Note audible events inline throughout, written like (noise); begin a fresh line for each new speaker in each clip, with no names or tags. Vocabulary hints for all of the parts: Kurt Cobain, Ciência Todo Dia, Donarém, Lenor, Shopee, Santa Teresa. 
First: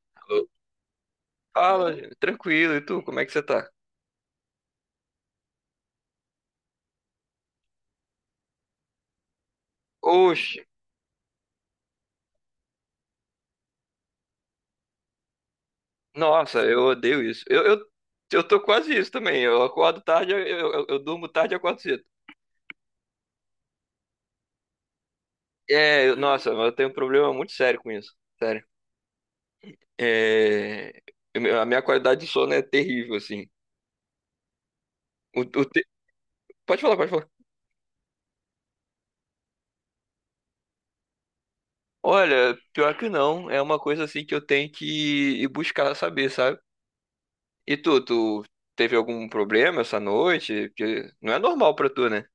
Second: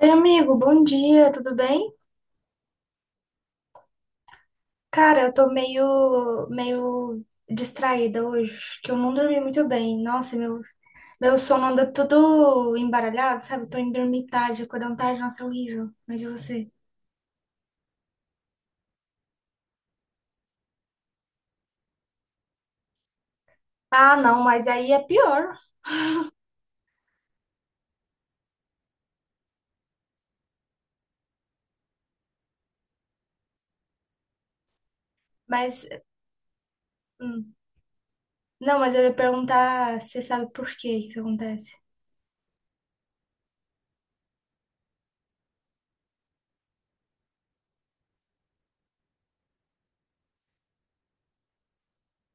Oi, amigo, bom dia, tudo
Fala,
bem?
gente. Tranquilo. E tu, como é que você tá?
Cara, eu tô meio distraída hoje, que eu não dormi muito bem. Nossa,
Oxe,
meu sono anda tudo embaralhado, sabe? Tô indo dormir tarde, acordando tarde, nossa, é horrível. Mas e
nossa,
você?
eu odeio isso. Eu tô quase isso também. Eu acordo tarde, eu durmo tarde e acordo cedo.
Ah, não, mas aí é pior.
Nossa, mas eu tenho um problema muito sério com isso. Sério. É, a minha qualidade de sono é terrível, assim. O, o te-
Mas,
Pode falar, pode falar.
hum. Não, mas eu ia perguntar, se você sabe por que isso acontece?
Olha, pior que não. É uma coisa assim que eu tenho que ir buscar saber, sabe? E tu teve algum problema essa noite? Porque não é normal pra tu, né?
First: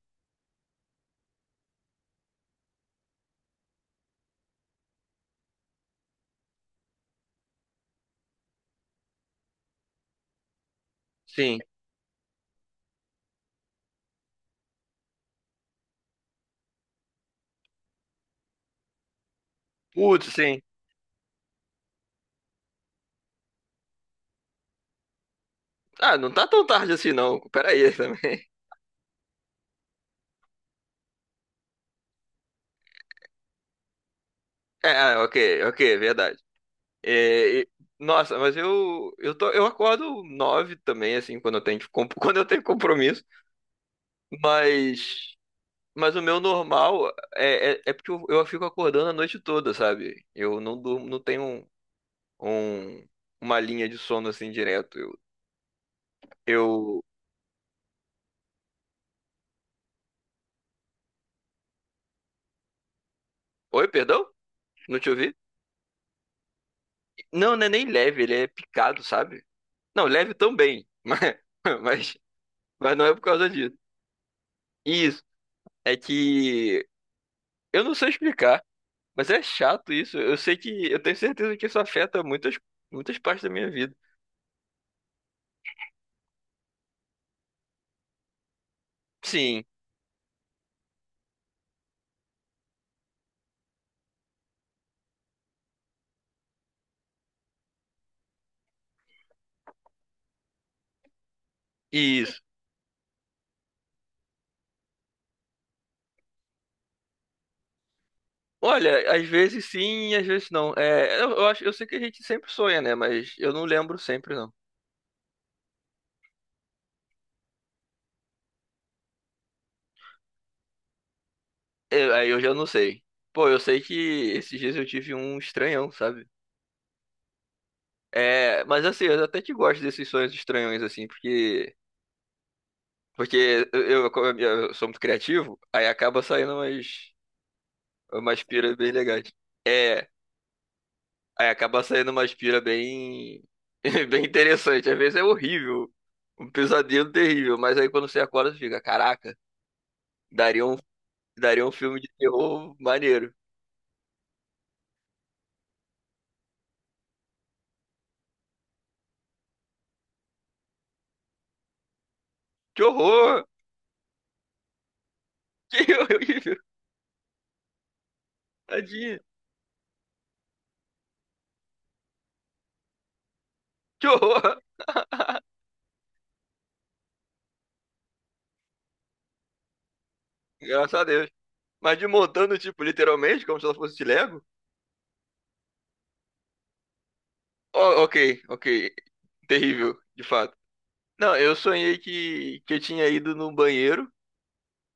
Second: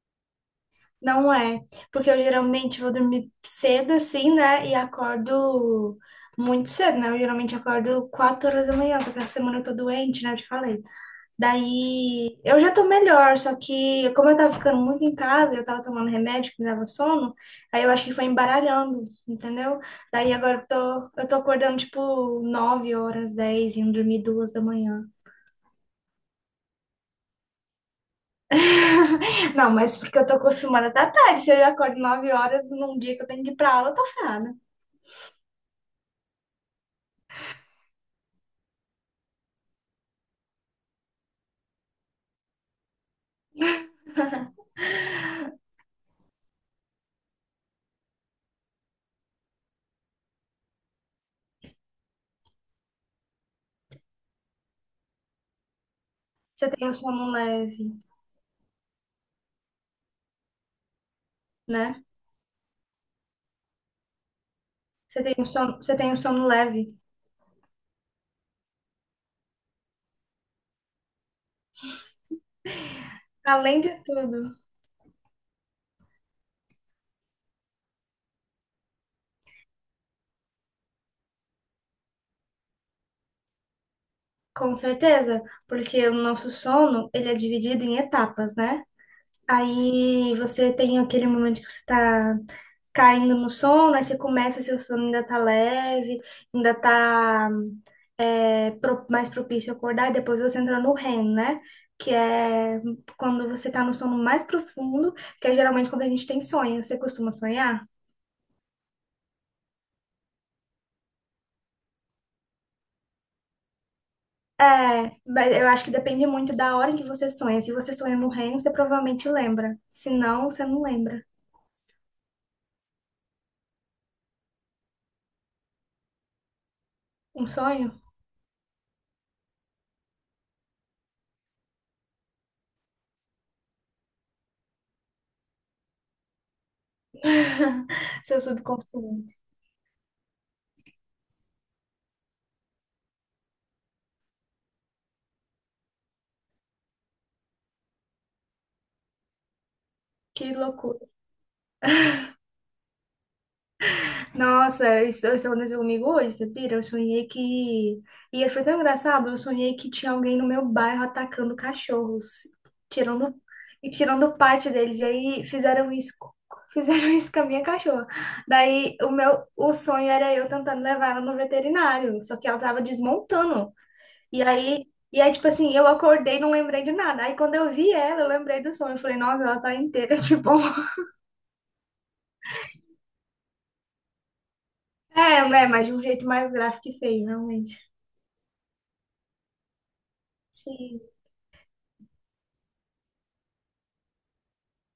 Não é, porque eu geralmente vou dormir cedo assim, né? E acordo muito cedo, né? Eu geralmente acordo 4 horas da manhã, só que essa semana eu tô doente, né? Eu te falei.
Sim.
Daí eu já tô melhor, só que como eu tava ficando muito em casa, eu tava tomando remédio que me dava sono, aí eu acho que foi embaralhando, entendeu?
Putz,
Daí
sim.
agora eu tô acordando tipo 9 horas, 10, indo dormir 2 da manhã.
Ah, não tá tão tarde assim, não. Pera aí também. (laughs)
(laughs) Não, mas porque eu tô acostumada até à tarde. Se eu acordo 9 horas num dia que eu tenho que ir pra aula, eu tô ferrada.
É, ah, ok, ok, é verdade. É, e- Nossa, mas eu acordo nove também, assim, quando eu tenho, (laughs) quando eu tenho compromisso. Mas, mas o meu normal é porque eu fico acordando a noite toda, sabe? Eu não durmo, não tenho um, um- uma linha de sono assim direto.
Você tem um
Eu...
sono leve, né?
Oi, perdão? Não te
Você
ouvi?
tem um sono, você tem um sono leve.
Não, não é nem leve, ele é picado, sabe? Não, leve também, (laughs) mas, mas não é por causa disso.
Além de tudo,
Isso. É que eu não sei explicar, mas é chato isso. Eu sei que eu tenho certeza que isso afeta muitas muitas partes da minha vida.
com certeza, porque o nosso sono, ele é dividido em etapas, né?
Sim,
Aí você tem aquele momento que você tá caindo no sono, aí você começa, seu sono ainda tá leve, ainda tá é, mais propício a acordar, e depois você entra no REM, né? Que
isso.
é quando você tá no sono mais profundo, que é geralmente quando a gente tem sonho. Você costuma sonhar?
Olha, às vezes sim, às vezes não. É, eu acho, eu sei que a gente sempre sonha, né? Mas eu não lembro sempre não.
É, mas eu acho que depende muito da hora em que você sonha. Se você sonha no REM, você provavelmente lembra. Se não, você não lembra.
Aí eu já não sei. Pô, eu sei que esses dias eu tive um estranhão, sabe?
Um sonho?
É, mas assim, eu até que gosto desses sonhos estranhões assim, porque como eu sou muito criativo, aí acaba saindo umas
(laughs) Seu
umas piras bem legais.
subconsciente.
É, aí acaba saindo uma aspira bem, (laughs) bem interessante. Às vezes é horrível, um pesadelo terrível, mas aí quando você acorda, você fica, caraca,
Que
daria um,
loucura.
daria um filme de terror maneiro.
Nossa, eu sonhei comigo hoje, você pira? Eu sonhei que. E foi tão engraçado, eu sonhei que tinha alguém no meu bairro atacando cachorros,
Que
tirando
horror!
e tirando parte deles. E aí
(laughs)
fizeram
Que
isso, (laughs) co-
horrível!
fizeram isso com a minha cachorra. Daí o
Tadinho!
meu o sonho era eu tentando levar ela no veterinário, só que ela tava desmontando.
Que
E
horror!
aí e aí
(laughs)
tipo assim, eu acordei, e não lembrei de nada. Aí quando eu vi ela, eu lembrei do sonho. Eu falei, nossa, ela tá inteira, (laughs) que bom.
Graças a Deus. Mas de montando, tipo, literalmente, como se ela fosse de Lego?
É, né, mas de um jeito mais gráfico e feio, realmente.
Ó, ok, ok. Terrível, de fato.
Sim.
Não, eu sonhei que eu tinha ido no banheiro,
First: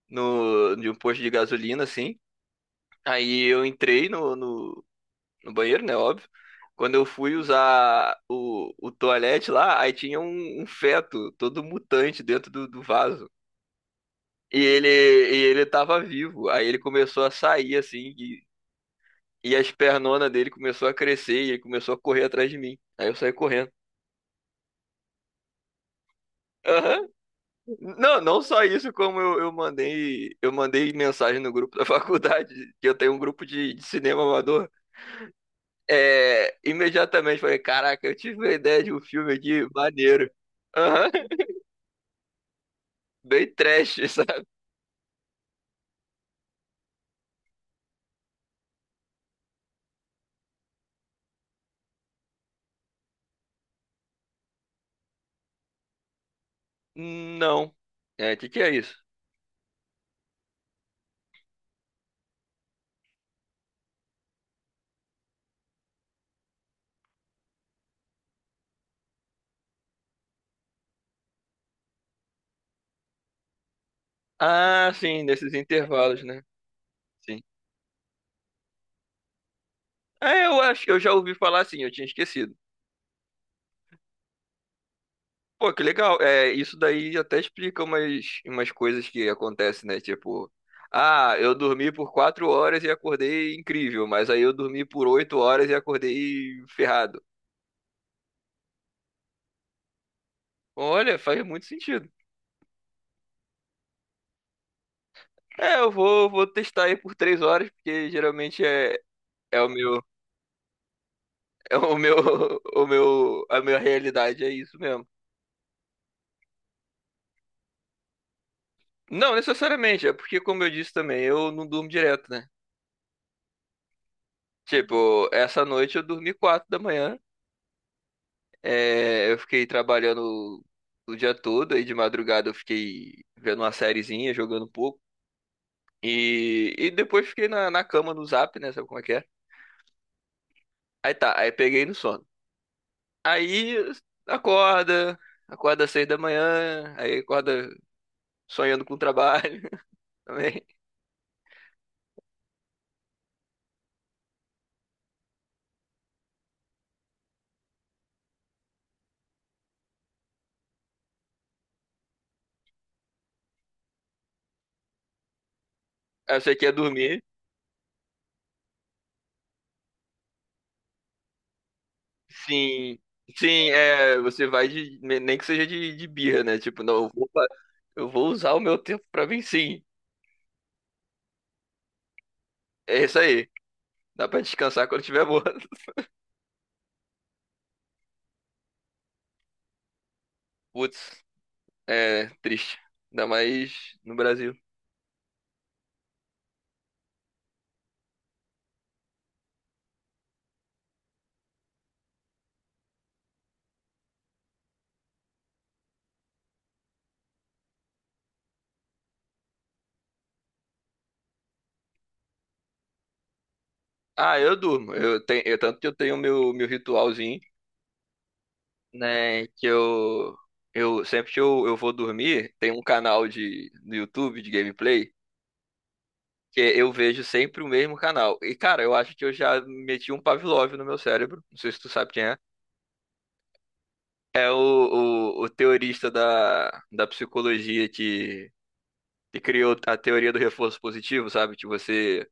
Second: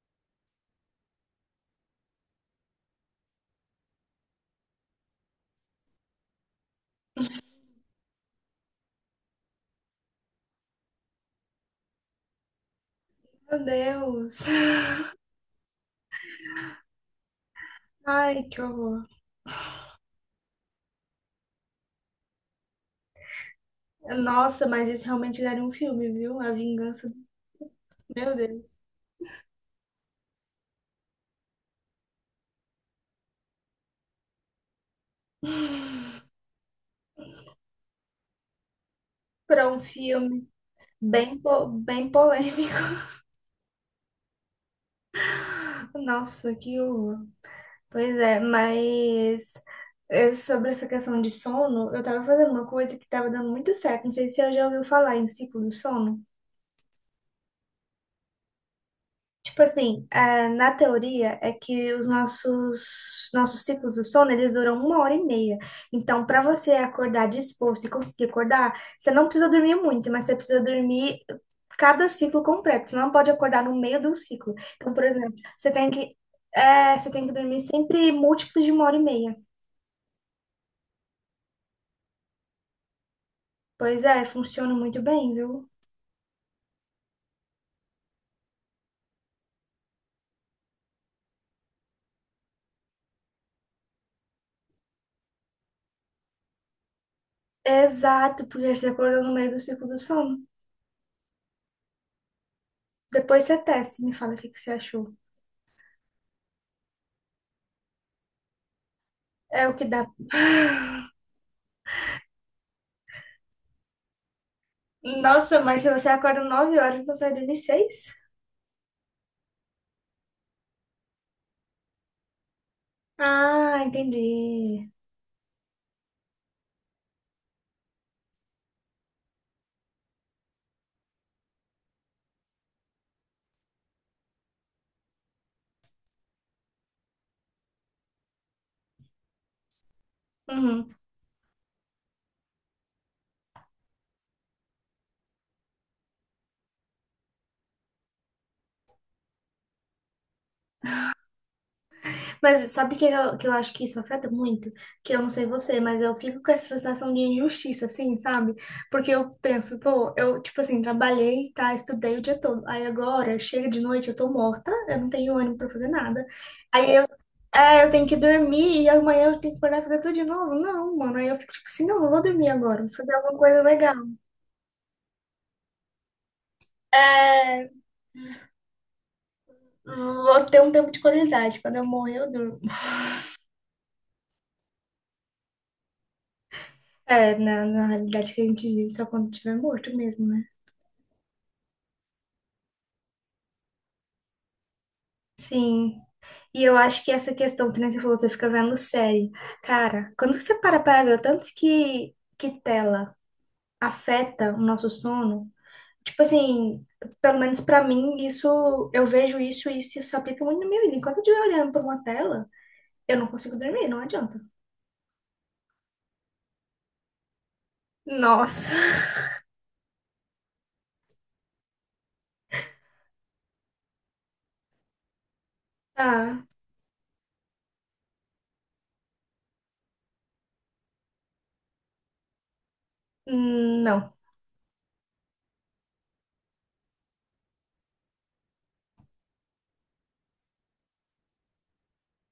no, de um posto de gasolina, assim. Aí eu entrei no banheiro, né? Óbvio. Quando eu fui usar o toalete lá, aí tinha um feto todo mutante dentro do vaso.
Meu Deus.
E ele tava vivo. Aí ele começou a sair assim, e,
Ai, que horror.
e as pernonas dele começou a crescer e ele começou a correr atrás de mim. Aí eu saí correndo.
Nossa, mas isso realmente daria um filme, viu? A
Aham.
vingança. Do-
Não,
Meu
não só
Deus.
isso, como eu mandei mensagem no grupo da (laughs) faculdade, que eu tenho um grupo de cinema amador. É, imediatamente falei, caraca, eu tive uma ideia de um filme aqui,
Pra um
maneiro.
filme
Aham,
bem,
(laughs)
po- bem polêmico.
bem trash, sabe?
(laughs) Nossa, que horror. Pois é, mas é, sobre essa questão de sono, eu tava fazendo uma coisa que tava dando muito certo. Não sei se você já ouviu falar em ciclo do sono.
Não. É, o que que é isso?
Tipo assim, ah, na teoria é que os nossos ciclos do sono, eles duram 1 hora e meia. Então, para você acordar disposto e conseguir acordar, você não precisa dormir muito, mas você precisa dormir cada ciclo completo. Você não pode acordar no meio do ciclo.
Ah,
Então, por
sim,
exemplo,
nesses
você tem que
intervalos, né?
é, você tem que
Sim.
dormir sempre múltiplos de 1 hora e meia.
É, eu acho que eu já ouvi falar assim, eu tinha esquecido.
Pois é, funciona muito bem, viu?
Pô, que legal. É, isso daí até explica umas coisas que acontecem, né? Tipo, ah, eu dormi por 4 horas e acordei incrível, mas aí eu dormi por 8 horas e acordei ferrado.
Exato, porque você acordou no meio do ciclo do sono.
Olha, faz muito sentido.
Depois você testa, e me fala o que que você achou.
É, eu vou testar aí por 3 horas, porque geralmente é
É
o
o que
meu,
dá. (sighs)
é o meu, (laughs) o meu, a minha realidade, é isso mesmo.
Nossa, mas se você acorda 9 horas, então sai dormir 6?
Não, necessariamente, é porque, como eu disse também, eu não durmo direto, né?
Ah, entendi.
Tipo, essa noite eu dormi 4 da manhã, é, eu fiquei trabalhando o dia todo, aí de madrugada eu fiquei vendo uma sériezinha, jogando um pouco, e depois fiquei na cama no zap, né? Sabe como é que é?
Uhum.
Aí tá, aí peguei no sono. Aí acorda, acorda às 6 da manhã, aí acorda sonhando com o trabalho (laughs) também.
Mas sabe que eu acho que isso afeta muito? Que eu não sei você, mas eu fico com essa sensação de injustiça, assim, sabe? Porque eu penso, pô, eu, tipo assim, trabalhei, tá, estudei o dia todo. Aí agora, chega de noite, eu tô morta, eu não tenho ânimo pra fazer nada.
Aí você quer
Aí eu,
dormir.
é, eu tenho que dormir e amanhã eu tenho que acordar e fazer tudo de novo. Não, mano, aí eu fico tipo assim, não, eu vou dormir agora, vou
Sim,
fazer alguma coisa
sim,
legal.
é, você vai nem que seja de birra, né? Tipo, não,
É.
eu vou usar o meu tempo pra mim, sim.
Vou ter um tempo de qualidade. Quando eu morrer, eu durmo.
É isso aí. Dá pra descansar quando tiver morto.
É, na, na realidade que a gente vive só quando tiver morto mesmo, né?
(laughs) Putz, é triste. Ainda mais no Brasil.
Sim. E eu acho que essa questão que nem você falou, você fica vendo série. Cara, quando você para para ver o tanto que tela afeta o nosso sono, tipo assim, pelo menos pra mim, isso, eu vejo isso e isso se aplica muito na minha vida. Enquanto eu estiver olhando pra uma tela, eu não consigo dormir, não
Ah,
adianta.
eu durmo. Tanto que eu tenho meu ritualzinho.
Nossa. (laughs)
Né, que eu, eu sempre que eu vou dormir, tem um canal no YouTube de gameplay
Ah,
que é eu vejo sempre o mesmo canal. E, cara, eu acho que eu já meti um Pavlov no meu cérebro. Não sei se tu sabe quem é.
não.
É o teorista da psicologia que criou a teoria do reforço positivo, sabe? Que você.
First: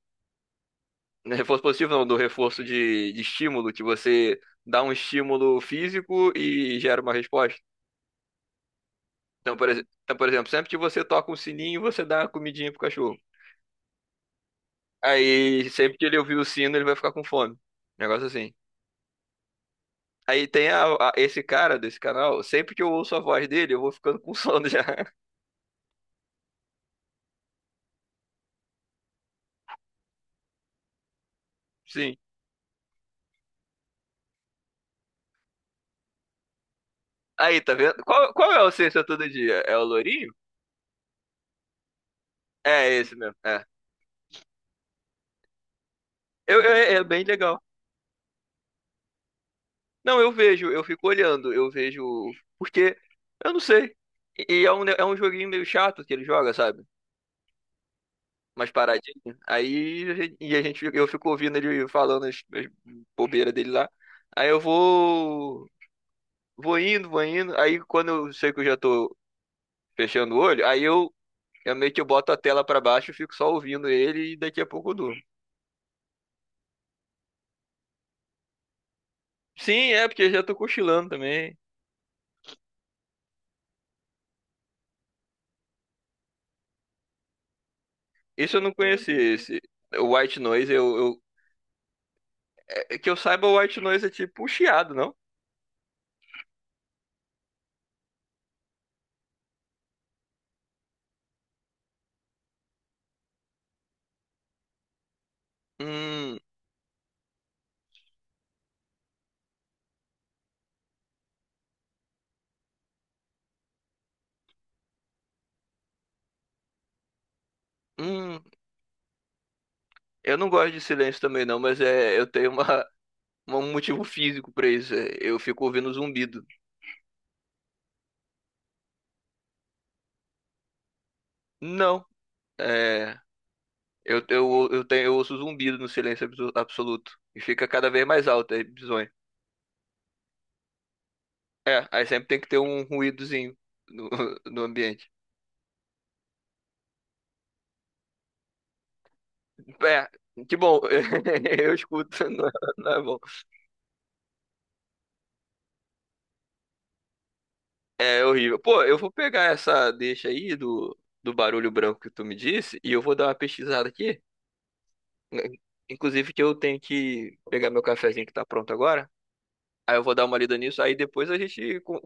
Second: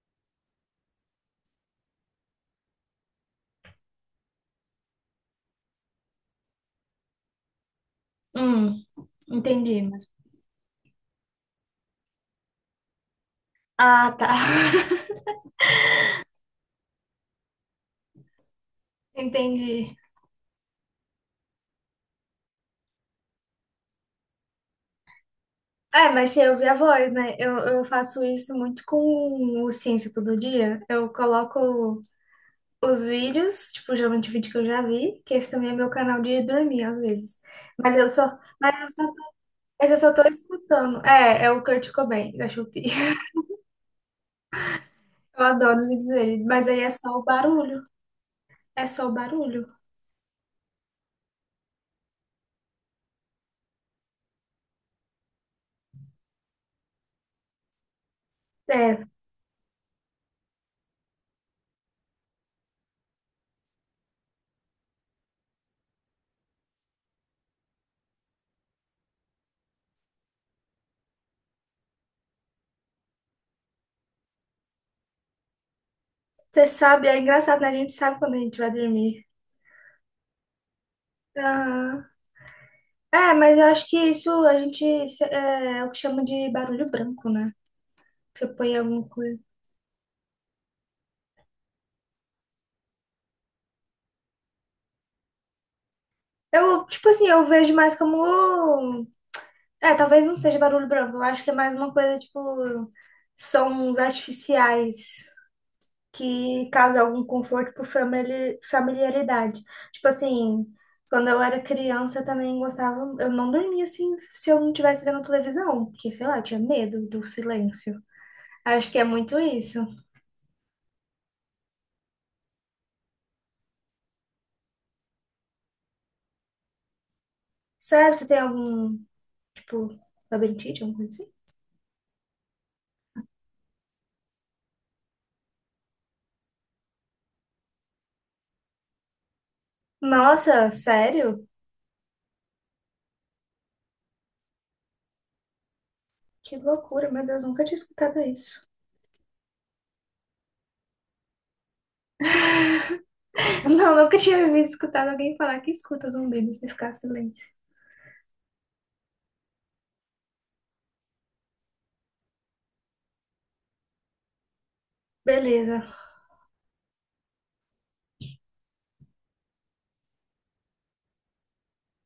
Não é reforço positivo não, do reforço de estímulo, que você dá um estímulo físico e gera uma resposta.
Hum, entendi.
Então, por exemplo, sempre que você toca um sininho, você dá uma comidinha pro cachorro.
Ah, tá. (laughs)
Aí, sempre que ele ouvir o sino, ele vai ficar com fome. Negócio assim.
Entendi.
Aí esse cara desse canal, sempre que eu ouço a voz dele, eu vou ficando com sono já. (laughs)
É, mas você ouve a voz, né? Eu faço isso muito com o Ciência Todo Dia. Eu coloco
Sim.
os vídeos, tipo, geralmente vídeo que eu já vi, que esse também é meu canal de dormir, às vezes.
Aí, tá vendo?
Mas eu
Qual,
só,
qual é o
mas eu só,
Ciência Todo Dia? É o
mas eu só tô
Lourinho?
escutando. É, é o Kurt Cobain, da
É
Shopee.
é esse
(laughs)
mesmo. É.
Eu adoro os vídeos dele, mas aí é
É
só
bem
o
legal.
barulho. É só o barulho.
Não, eu vejo, eu fico olhando, eu vejo. Porque, eu não sei. E é um joguinho meio chato que ele joga, sabe? Mais
É,
paradinho. Aí e a gente, eu fico ouvindo ele falando as bobeiras dele lá. Aí eu vou indo, vou indo. Aí quando eu sei que eu já tô fechando o olho, aí eu meio que eu boto a tela pra baixo, e fico só ouvindo ele e daqui a pouco eu durmo.
você sabe, é engraçado, né? A gente sabe quando a gente vai dormir.
Sim, é porque eu já tô cochilando também.
Aham. É, mas eu acho que isso a gente é, é o que chama de barulho branco, né? Você
Isso eu não
põe alguma
conheci,
coisa.
esse o White Noise. É que eu saiba, o White Noise é tipo um chiado, não?
Eu, tipo assim, eu vejo mais como. É, talvez não seja barulho branco. Eu acho que é mais uma coisa, tipo, sons artificiais
Hum.
que causam algum conforto por familiaridade. Tipo assim, quando eu era criança, eu também gostava. Eu não dormia assim se eu não estivesse vendo televisão, porque, sei lá, eu tinha medo do silêncio.
Hum.
Acho que é muito isso.
Eu não gosto de silêncio também não, mas é, eu tenho uma um motivo físico pra isso. É, eu fico ouvindo zumbido.
Sério, você tem algum Tipo, labirintite, alguma coisa assim?
Não, é, eu ouço zumbido no silêncio absoluto. E fica cada vez mais alto, é bizonho.
Nossa, sério?
É, aí sempre tem que ter um ruídozinho no, (laughs) no ambiente.
Que loucura, meu Deus, nunca tinha escutado isso.
É, que bom, (laughs) eu escuto, não é bom.
(laughs) Não, nunca tinha ouvido escutado alguém falar que escuta zumbidos e ficar em silêncio.
É horrível. Pô, eu vou pegar essa deixa aí do barulho branco que tu me disse e eu vou dar uma pesquisada aqui.
Beleza.
Inclusive que eu tenho que pegar meu cafezinho que tá pronto agora. Aí eu vou dar uma lida nisso, aí depois a gente con-